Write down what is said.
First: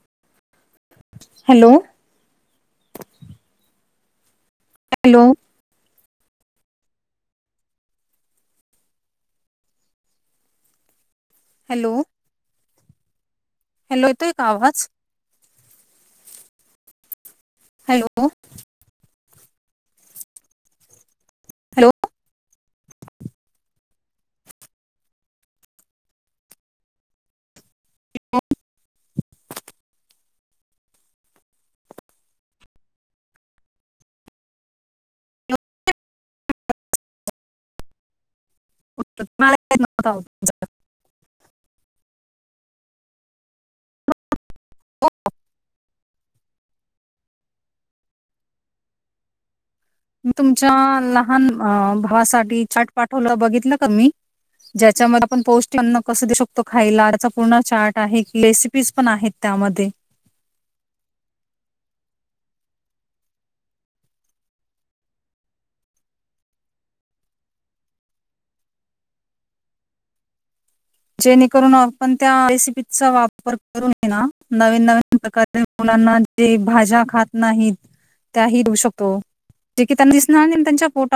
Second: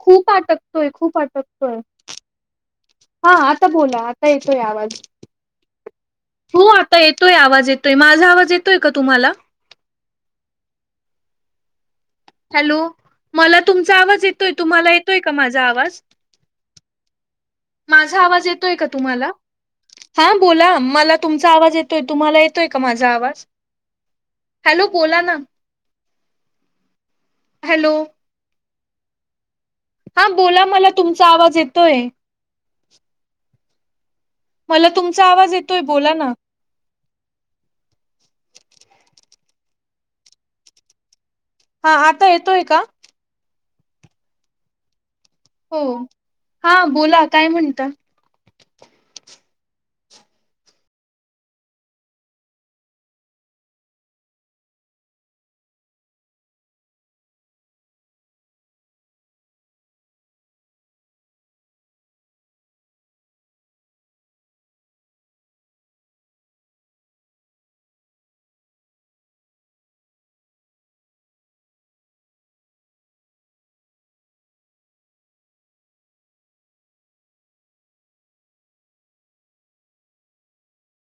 खूप अटकतोय, खूप हॅलो अटकतोय, हा आता बोला आ ता येतोय आवाज. हॅलो हो आता येतोय आवाज, येतोय माझा आवाज येतोय का तुम्हाला? हॅलो! हॅलो मला तुमचा हॅलो आवाज का येतोय आवाज तुम्हाला ये तोय का माझा आवाज, माझा हॅलो आवाज येतोय का तुम्हाला? हा बोला मला तुमचा आवाज हॅलो येतोय, तुम्हाला येतोय का माझा आवाज? हॅलो बोला ना? हॅलो! [inaudible] हा बोला मला तुमचा आवाज येतोय. मला तुमचा आवाज येतोय बोला ना. [unintelligible] हा आता येतोय का? हो हा बोला काय म्हणता. तुमच्या लहान अ भावासाठी चाट पाठवलं बघितलं का मी. ज्याच्यामध्ये आपण पौष्टिक अन्न कस देऊ शकतो खायलाचा त्याचा पूर्ण चाट आहे [inaudible] पीस पण आहे त्यामध्ये. जेणेकरून आपण त्या रेसिपीचा वापर करून हे ना नवीन नवीन प्रकारे मुलांना जे भाज्या खात नाहीत. त्याही देऊ शकतो जे की त्यांन दिसणार नही त्यांच्या पोटा